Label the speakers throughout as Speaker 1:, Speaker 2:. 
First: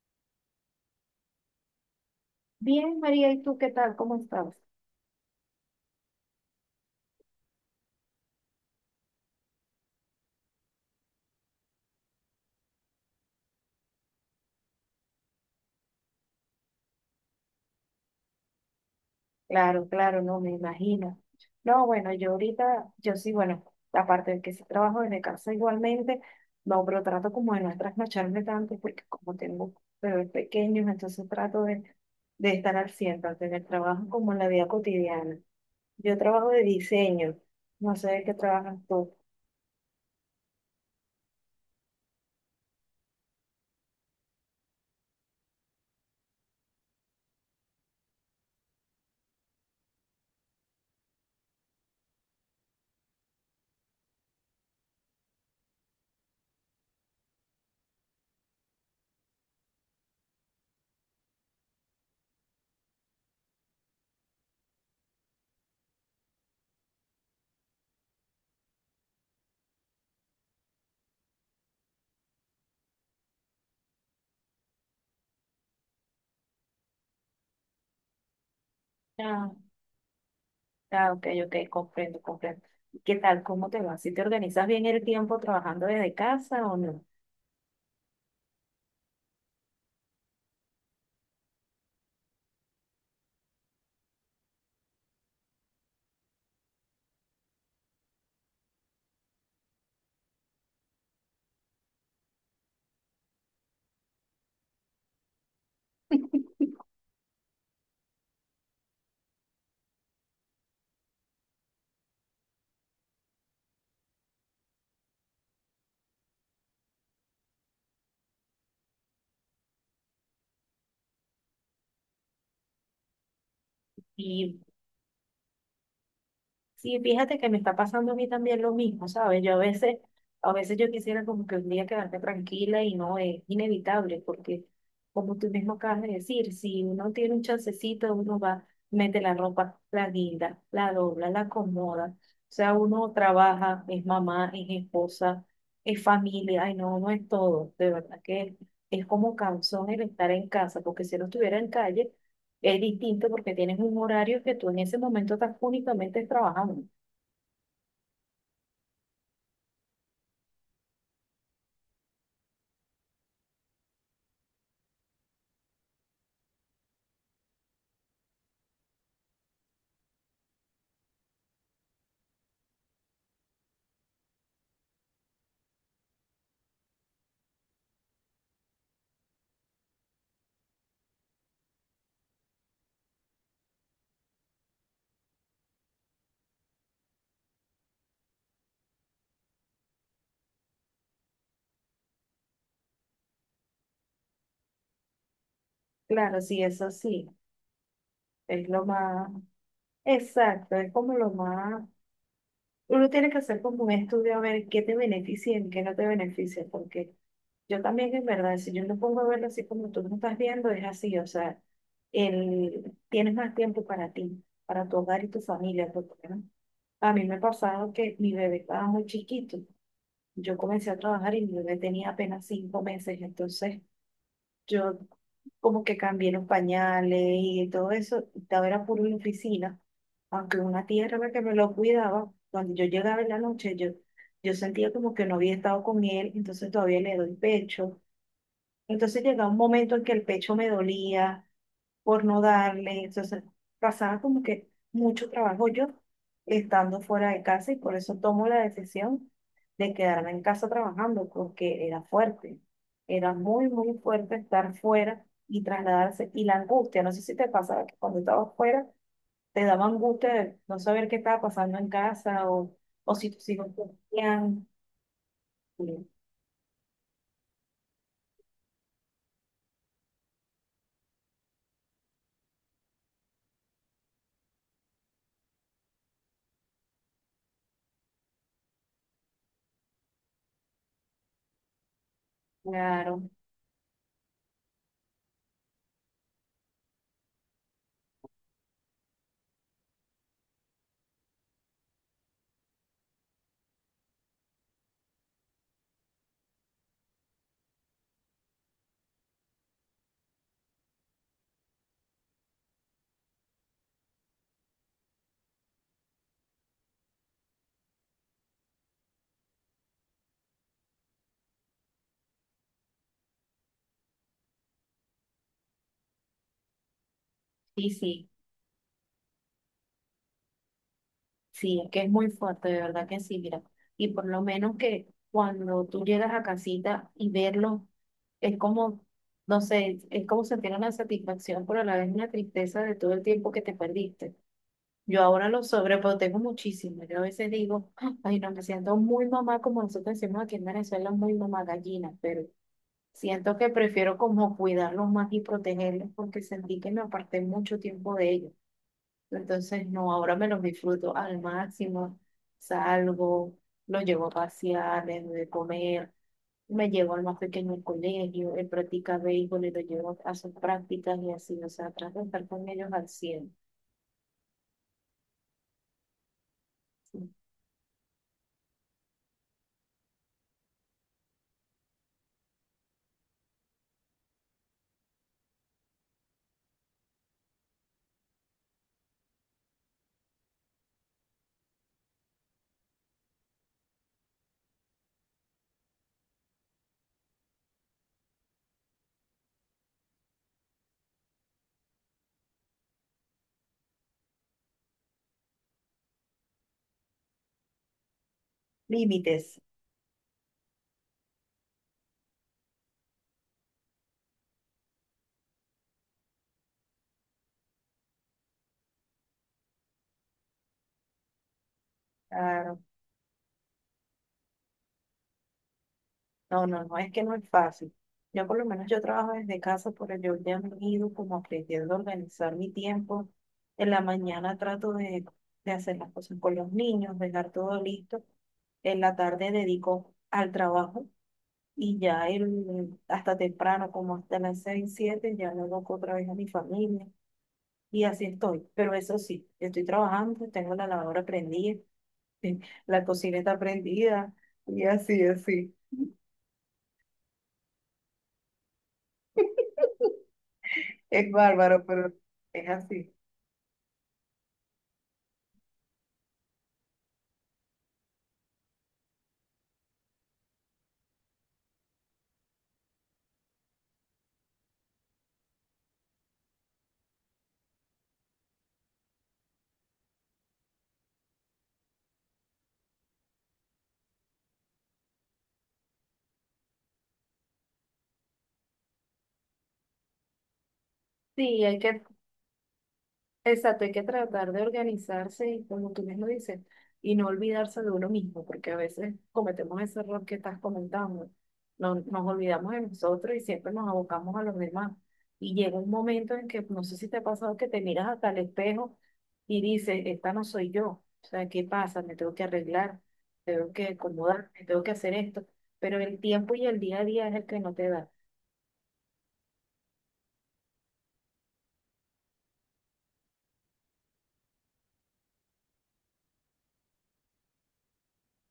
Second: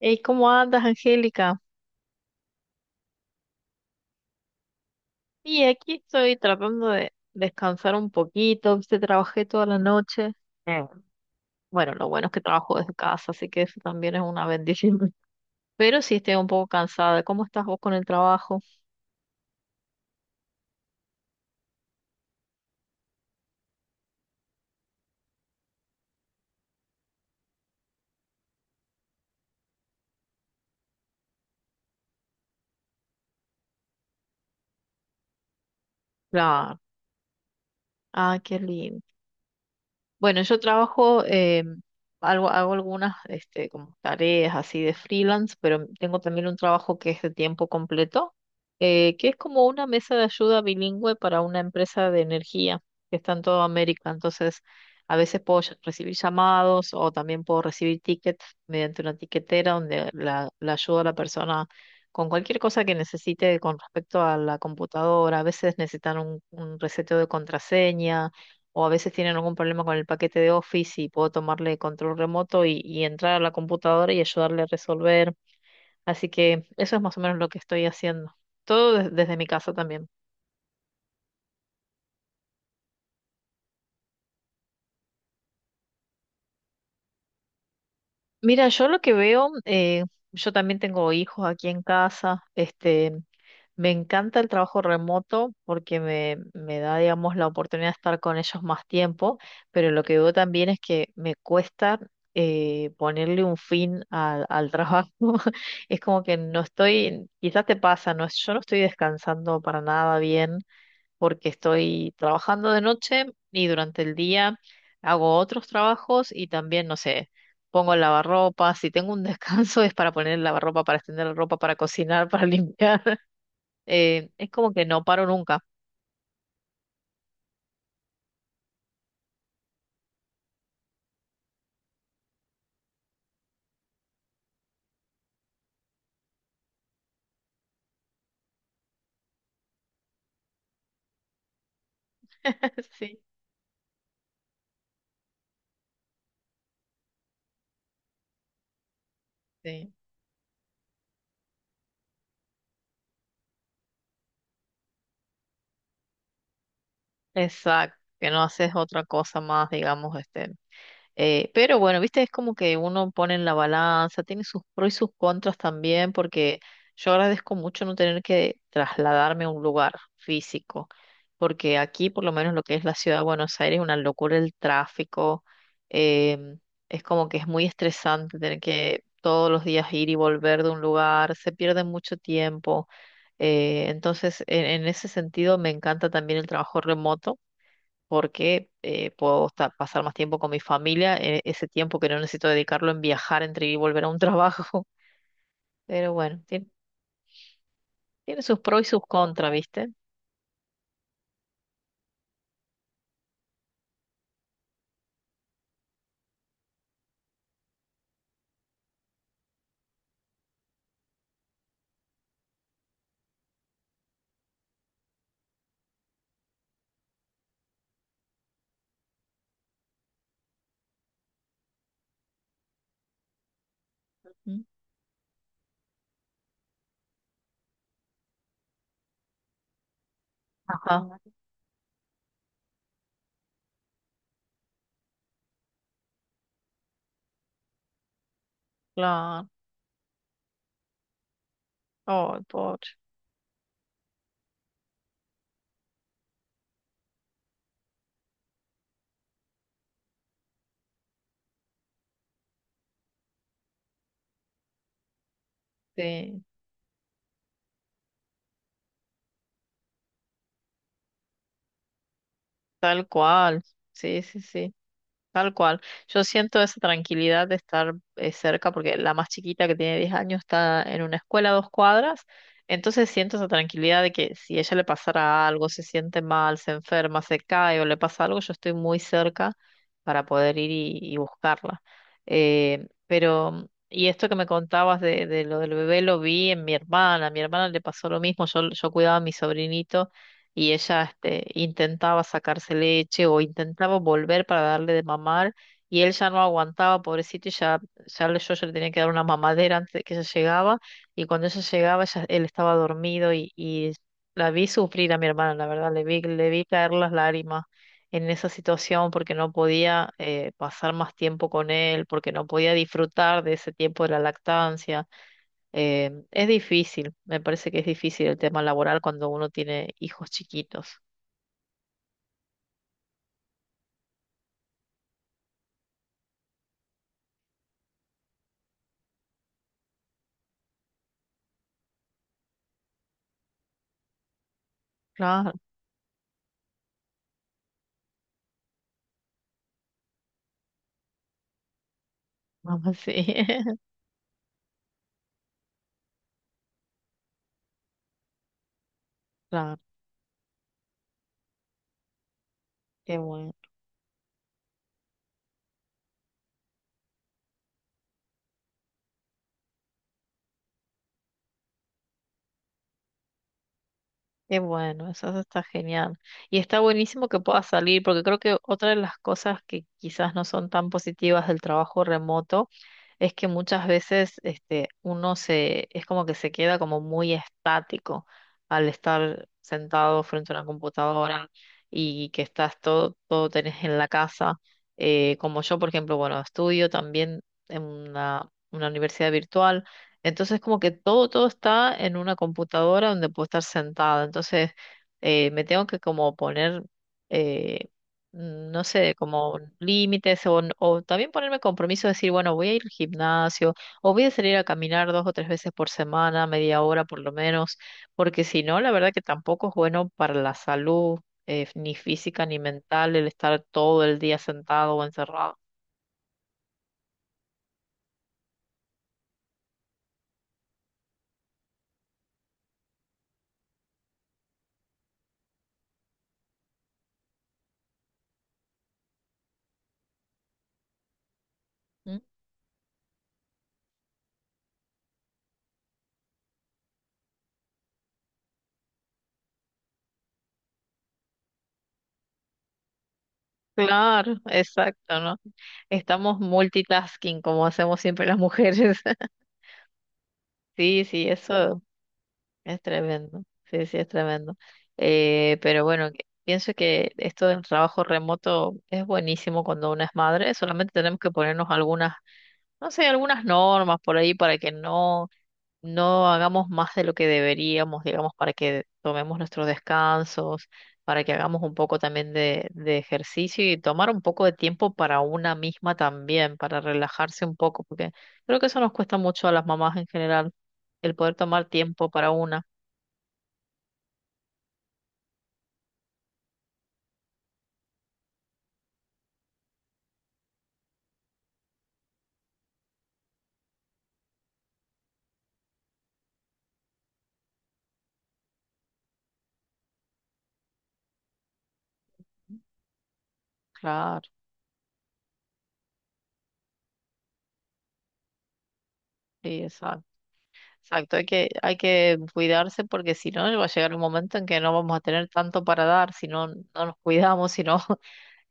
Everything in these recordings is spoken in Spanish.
Speaker 1: Hey, ¿cómo andas, Angélica?
Speaker 2: Bien, María, ¿y tú qué tal? ¿Cómo estás?
Speaker 1: Y aquí estoy tratando de descansar un poquito, viste, trabajé toda la noche. Eh, bueno, lo bueno es que trabajo desde casa, así que eso también es una bendición. Pero sí estoy un poco cansada. ¿Cómo estás vos con el trabajo?
Speaker 2: Claro, claro, no me imagino. No, bueno, yo ahorita, yo sí, bueno, aparte de que sí trabajo desde casa igualmente, no, pero trato como de no trasnocharme tanto porque como tengo bebés pequeños, entonces trato de estar al 100 tanto en el trabajo como en la vida cotidiana. Yo trabajo de
Speaker 1: Claro.
Speaker 2: diseño, no sé de qué
Speaker 1: Ah, qué
Speaker 2: trabajas
Speaker 1: lindo.
Speaker 2: tú.
Speaker 1: Bueno, yo trabajo, hago algunas este, como tareas así de freelance, pero tengo también un trabajo que es de tiempo completo, que es como una mesa de ayuda bilingüe para una empresa de energía que está en toda América. Entonces, a veces puedo recibir llamados o también puedo recibir tickets mediante una tiquetera donde la ayuda a la persona con cualquier cosa que necesite con respecto a la computadora. A veces necesitan un reseteo de contraseña o a veces tienen algún problema con el paquete de Office y puedo tomarle control remoto y entrar a la computadora y ayudarle a resolver. Así que eso es más o menos lo que estoy haciendo. Todo desde mi
Speaker 2: Ah,
Speaker 1: casa también.
Speaker 2: ah, ok, ok, comprendo, comprendo. ¿Qué tal? ¿Cómo te va? ¿Si te organizas bien el tiempo trabajando desde casa o no?
Speaker 1: Mira, yo lo que veo, yo también tengo hijos aquí en casa, este, me encanta el trabajo remoto porque me da, digamos, la oportunidad de estar con ellos más tiempo, pero lo que veo también es que me cuesta ponerle un fin al trabajo. Es como que no estoy, quizás te pasa, no, yo no estoy descansando para nada bien porque estoy trabajando de noche y durante el día hago otros trabajos y también, no sé, pongo el lavarropa. Si tengo un descanso es para poner el lavarropa, para extender la ropa, para cocinar, para limpiar. Es
Speaker 2: Y
Speaker 1: como que no paro nunca.
Speaker 2: Sí, fíjate que me está pasando a mí también lo mismo, ¿sabes? Yo a veces yo quisiera como que un día quedarme tranquila y no es inevitable, porque como tú mismo acabas de decir, si uno tiene un chancecito, uno va, mete la ropa, la guinda, la dobla, la acomoda. O sea, uno
Speaker 1: Sí,
Speaker 2: trabaja, es mamá, es esposa, es familia, ay no, no es todo, de verdad que es como cansón
Speaker 1: sí.
Speaker 2: el estar en casa, porque si no estuviera en calle, es distinto porque tienes un horario que tú en ese momento estás únicamente trabajando.
Speaker 1: Exacto, que no haces otra cosa más, digamos, este. Pero bueno, viste, es como que uno pone en la balanza, tiene sus pros y sus contras también, porque yo agradezco mucho no tener que trasladarme a un lugar físico, porque aquí por lo menos lo que es la ciudad de Buenos Aires es una locura el tráfico. em, es como que es muy estresante tener que todos los días ir y volver de un lugar, se pierde mucho tiempo. Entonces, en ese sentido, me encanta también el trabajo remoto porque puedo pasar más tiempo con mi familia, ese tiempo que no necesito dedicarlo en viajar entre ir y volver a un trabajo. Pero
Speaker 2: Claro,
Speaker 1: bueno,
Speaker 2: sí,
Speaker 1: tiene,
Speaker 2: eso sí,
Speaker 1: tiene sus
Speaker 2: es
Speaker 1: pros y
Speaker 2: lo
Speaker 1: sus
Speaker 2: más
Speaker 1: contras, ¿viste?
Speaker 2: exacto, es como lo más, uno tiene que hacer como un estudio a ver qué te beneficia y qué no te beneficia, porque yo también en verdad, si yo lo pongo a verlo así como tú lo estás viendo, es así, o sea, el, tienes más tiempo para ti, para tu hogar y tu familia, porque ¿no? A mí me ha pasado que mi bebé estaba muy chiquito, yo comencé a trabajar y mi bebé tenía apenas 5 meses. Entonces
Speaker 1: Mm.
Speaker 2: yo como que cambié los pañales y todo eso, y todo era puro en la oficina, aunque una tía
Speaker 1: Ajá,
Speaker 2: era la que me lo cuidaba, cuando yo llegaba en la noche, yo sentía como que no había estado con él, entonces todavía le doy pecho. Entonces
Speaker 1: claro.
Speaker 2: llegaba un momento en que el pecho me dolía, por
Speaker 1: Oh,
Speaker 2: no
Speaker 1: pobre.
Speaker 2: darle. Entonces, pasaba como que mucho trabajo yo estando fuera de casa y por eso tomo la decisión de quedarme en casa trabajando, porque era fuerte. Era muy, muy fuerte estar fuera y trasladarse.
Speaker 1: Sí,
Speaker 2: Y la angustia, no sé si te pasaba que cuando estabas fuera te daba angustia de no saber qué estaba pasando en casa
Speaker 1: tal
Speaker 2: o si tus
Speaker 1: cual.
Speaker 2: hijos
Speaker 1: Sí, sí,
Speaker 2: cumplían.
Speaker 1: sí. Tal cual. Yo siento esa tranquilidad de estar cerca, porque la más chiquita que tiene 10 años está en una escuela a 2 cuadras, entonces siento esa tranquilidad de que si ella le pasara algo, se siente mal, se enferma, se cae o le pasa algo, yo estoy muy cerca para poder ir y buscarla.
Speaker 2: Claro,
Speaker 1: Pero, y esto que me contabas de, lo del bebé lo vi en mi hermana, a mi hermana le pasó lo mismo, yo cuidaba a mi sobrinito y ella este, intentaba sacarse leche o intentaba volver para darle de mamar y él ya no aguantaba, pobrecito, y ya, yo ya le tenía que dar una mamadera antes de que ella llegaba y cuando ella llegaba ya él estaba dormido y la vi sufrir a mi hermana, la verdad, le vi caer las lágrimas en esa situación porque no podía pasar más tiempo con él, porque no podía disfrutar de ese tiempo de la lactancia. Es difícil, me parece que es
Speaker 2: sí,
Speaker 1: difícil
Speaker 2: sí.
Speaker 1: el tema laboral cuando uno tiene hijos chiquitos.
Speaker 2: Sí, es que es muy fuerte, de verdad que sí, mira. Y por lo menos que cuando tú llegas a casita y verlo, es como, no sé, es como sentir una satisfacción, pero a la vez una tristeza de todo el tiempo que te perdiste. Yo ahora
Speaker 1: Claro,
Speaker 2: lo sobreprotejo muchísimo. Yo a veces digo, "Ah, ay, no, me siento muy mamá, como nosotros decimos aquí en Venezuela, muy mamá gallina", pero
Speaker 1: mamá, sí.
Speaker 2: siento que prefiero como cuidarlos más y protegerlos porque sentí que me aparté mucho tiempo de ellos.
Speaker 1: Claro,
Speaker 2: Entonces, no, ahora me los disfruto al máximo.
Speaker 1: qué bueno,
Speaker 2: Salgo, los llevo a pasear, les doy de comer, me llevo al más pequeño al colegio, él practica béisbol y lo llevo a sus prácticas y así, o sea, trato de estar con ellos al cien.
Speaker 1: qué bueno, eso está genial. Y está buenísimo que pueda salir, porque creo que otra de las cosas que quizás no son tan positivas del trabajo remoto es que muchas veces este, uno se, es como que se queda como muy estático al estar sentado frente a una computadora y que estás todo, tenés en la casa. Como yo, por ejemplo, bueno, estudio también en una universidad virtual. Entonces, como que todo está en una computadora donde puedo estar sentada. Entonces, me tengo que como poner eh, no sé, como
Speaker 2: Límites.
Speaker 1: límites o también ponerme compromiso de decir, bueno, voy a ir al gimnasio o voy a salir a caminar dos o tres veces por semana, media hora por lo menos, porque si no, la verdad que tampoco es bueno para la salud, ni física ni
Speaker 2: Claro.
Speaker 1: mental, el estar todo el día sentado o encerrado.
Speaker 2: No, no, no, es que no es fácil. Yo por lo menos yo trabajo desde casa, por ello ya me he ido como aprendiendo a organizar mi tiempo. En la mañana trato de hacer las cosas con los niños, dejar todo listo. En la tarde dedico al trabajo y
Speaker 1: ¿Mm?
Speaker 2: ya el, hasta temprano, como hasta las seis, siete, ya me dedico otra vez a mi familia y así estoy. Pero eso sí, estoy trabajando, tengo la lavadora prendida, la cocina está prendida
Speaker 1: Claro,
Speaker 2: y
Speaker 1: exacto,
Speaker 2: así,
Speaker 1: ¿no?
Speaker 2: así.
Speaker 1: Estamos multitasking como hacemos siempre las mujeres. Sí, sí,
Speaker 2: Es
Speaker 1: eso.
Speaker 2: bárbaro, pero es
Speaker 1: Es
Speaker 2: así.
Speaker 1: tremendo, sí, sí, es tremendo. Pero bueno, pienso que esto del trabajo remoto es buenísimo cuando uno es madre, solamente tenemos que ponernos algunas, no sé, algunas normas por ahí para que no, no hagamos más de lo que deberíamos, digamos, para que tomemos nuestros descansos, para que hagamos un poco también de ejercicio y tomar un poco de tiempo para una misma también, para relajarse un poco, porque creo que eso nos cuesta mucho a las mamás en general, el poder
Speaker 2: Sí,
Speaker 1: tomar
Speaker 2: hay que,
Speaker 1: tiempo para una.
Speaker 2: exacto, hay que tratar de organizarse y como tú mismo dices, y no olvidarse de uno mismo, porque a veces cometemos ese error que estás comentando. No, nos olvidamos de nosotros y siempre nos abocamos a los demás. Y llega un momento en que, no sé si te ha pasado, que te miras hasta el espejo y dices, esta no soy yo. O sea, ¿qué pasa? Me tengo que arreglar, tengo que
Speaker 1: Claro,
Speaker 2: acomodarme, tengo que hacer esto. Pero el tiempo y el día a día es el que no te da.
Speaker 1: sí, exacto. Exacto, hay que cuidarse porque si no va a llegar un momento en que no vamos a tener tanto para dar, si no, no nos cuidamos, si no,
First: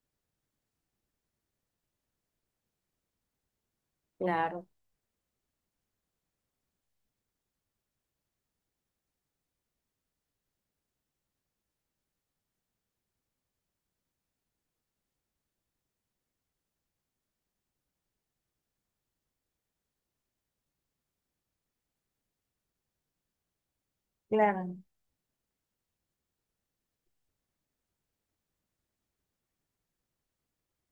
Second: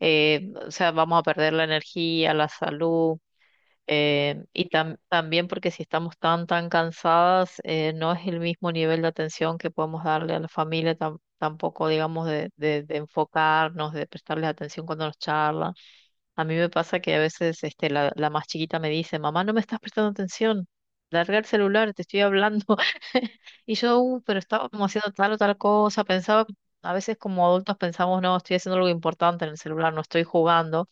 Speaker 1: o sea, vamos a perder la energía, la salud,
Speaker 2: Claro.
Speaker 1: y también porque si estamos tan cansadas, no es el mismo nivel de atención que podemos darle a la familia, tampoco, digamos, de, enfocarnos, de prestarles atención cuando nos charlan. A mí me pasa que a veces este, la más chiquita me dice, mamá, no me estás prestando atención, larga el celular, te estoy hablando. Y yo, pero
Speaker 2: Claro.
Speaker 1: estábamos haciendo tal o tal cosa", pensaba, a veces como adultos pensamos, no, estoy haciendo algo importante en el celular, no estoy jugando,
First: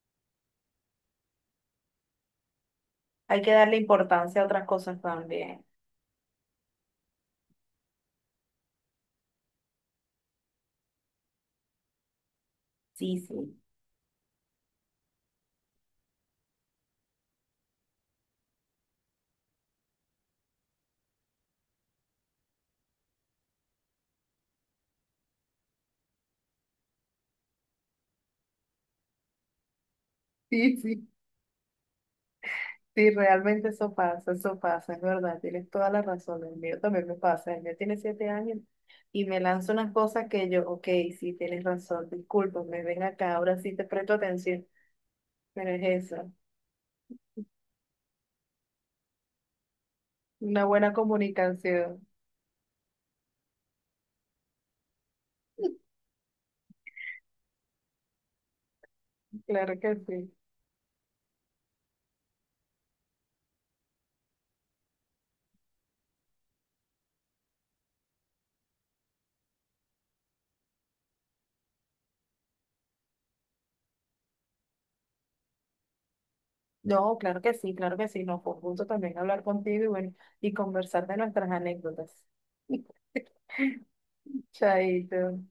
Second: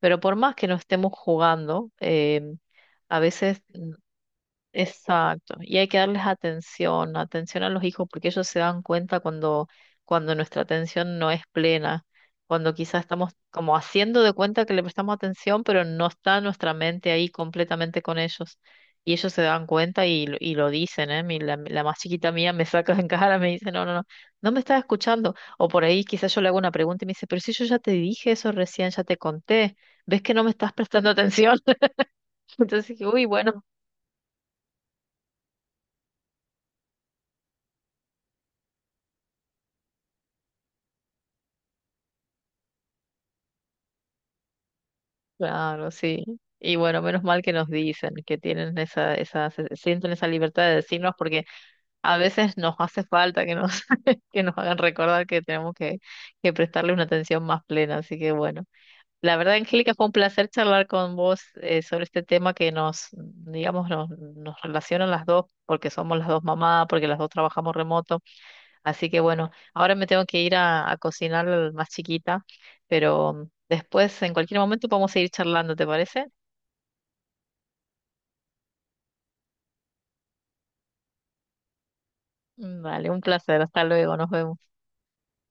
Speaker 1: pero por más que no estemos jugando, a
Speaker 2: Hay que
Speaker 1: veces
Speaker 2: darle importancia a otras cosas
Speaker 1: Exacto,
Speaker 2: también.
Speaker 1: y hay que darles atención, atención a los hijos, porque ellos se dan cuenta cuando nuestra atención no es plena, cuando quizás
Speaker 2: Sí,
Speaker 1: estamos
Speaker 2: sí.
Speaker 1: como haciendo de cuenta que le prestamos atención, pero no está nuestra mente ahí completamente con ellos. Y ellos se dan cuenta y lo dicen, ¿eh? La más chiquita mía me saca en cara, me dice, no, no, no, no me estás escuchando. O por ahí quizás yo le hago una pregunta y me dice, pero si yo ya te dije eso recién, ya te conté, ¿ves que no me estás
Speaker 2: Sí,
Speaker 1: prestando
Speaker 2: sí,
Speaker 1: atención? Entonces dije,
Speaker 2: sí,
Speaker 1: uy, bueno.
Speaker 2: realmente eso pasa, es verdad, tienes toda la razón, el mío también me pasa, el mío tiene 7 años y me lanza unas cosas que yo, ok, sí, tienes razón, discúlpame, ven acá, ahora sí te presto atención, pero es
Speaker 1: Claro, sí.
Speaker 2: eso,
Speaker 1: Y bueno, menos mal que nos dicen que tienen esa, esa, se- sienten esa libertad
Speaker 2: una
Speaker 1: de
Speaker 2: buena
Speaker 1: decirnos porque
Speaker 2: comunicación,
Speaker 1: a veces nos hace falta que nos hagan recordar que tenemos que prestarle una atención más plena. Así que bueno, la verdad,
Speaker 2: claro
Speaker 1: Angélica,
Speaker 2: que
Speaker 1: fue un
Speaker 2: sí.
Speaker 1: placer charlar con vos sobre este tema que nos, digamos, nos relaciona a las dos porque somos las dos mamás, porque las dos trabajamos remoto. Así que bueno, ahora me tengo que ir a cocinar al más chiquita, pero después en cualquier momento podemos seguir charlando, ¿te parece?
Speaker 2: No, claro que sí, no, fue un gusto también hablar contigo y bueno, y conversar de nuestras anécdotas.
Speaker 1: Vale, un placer. Hasta luego. Nos vemos.
Speaker 2: Chaito.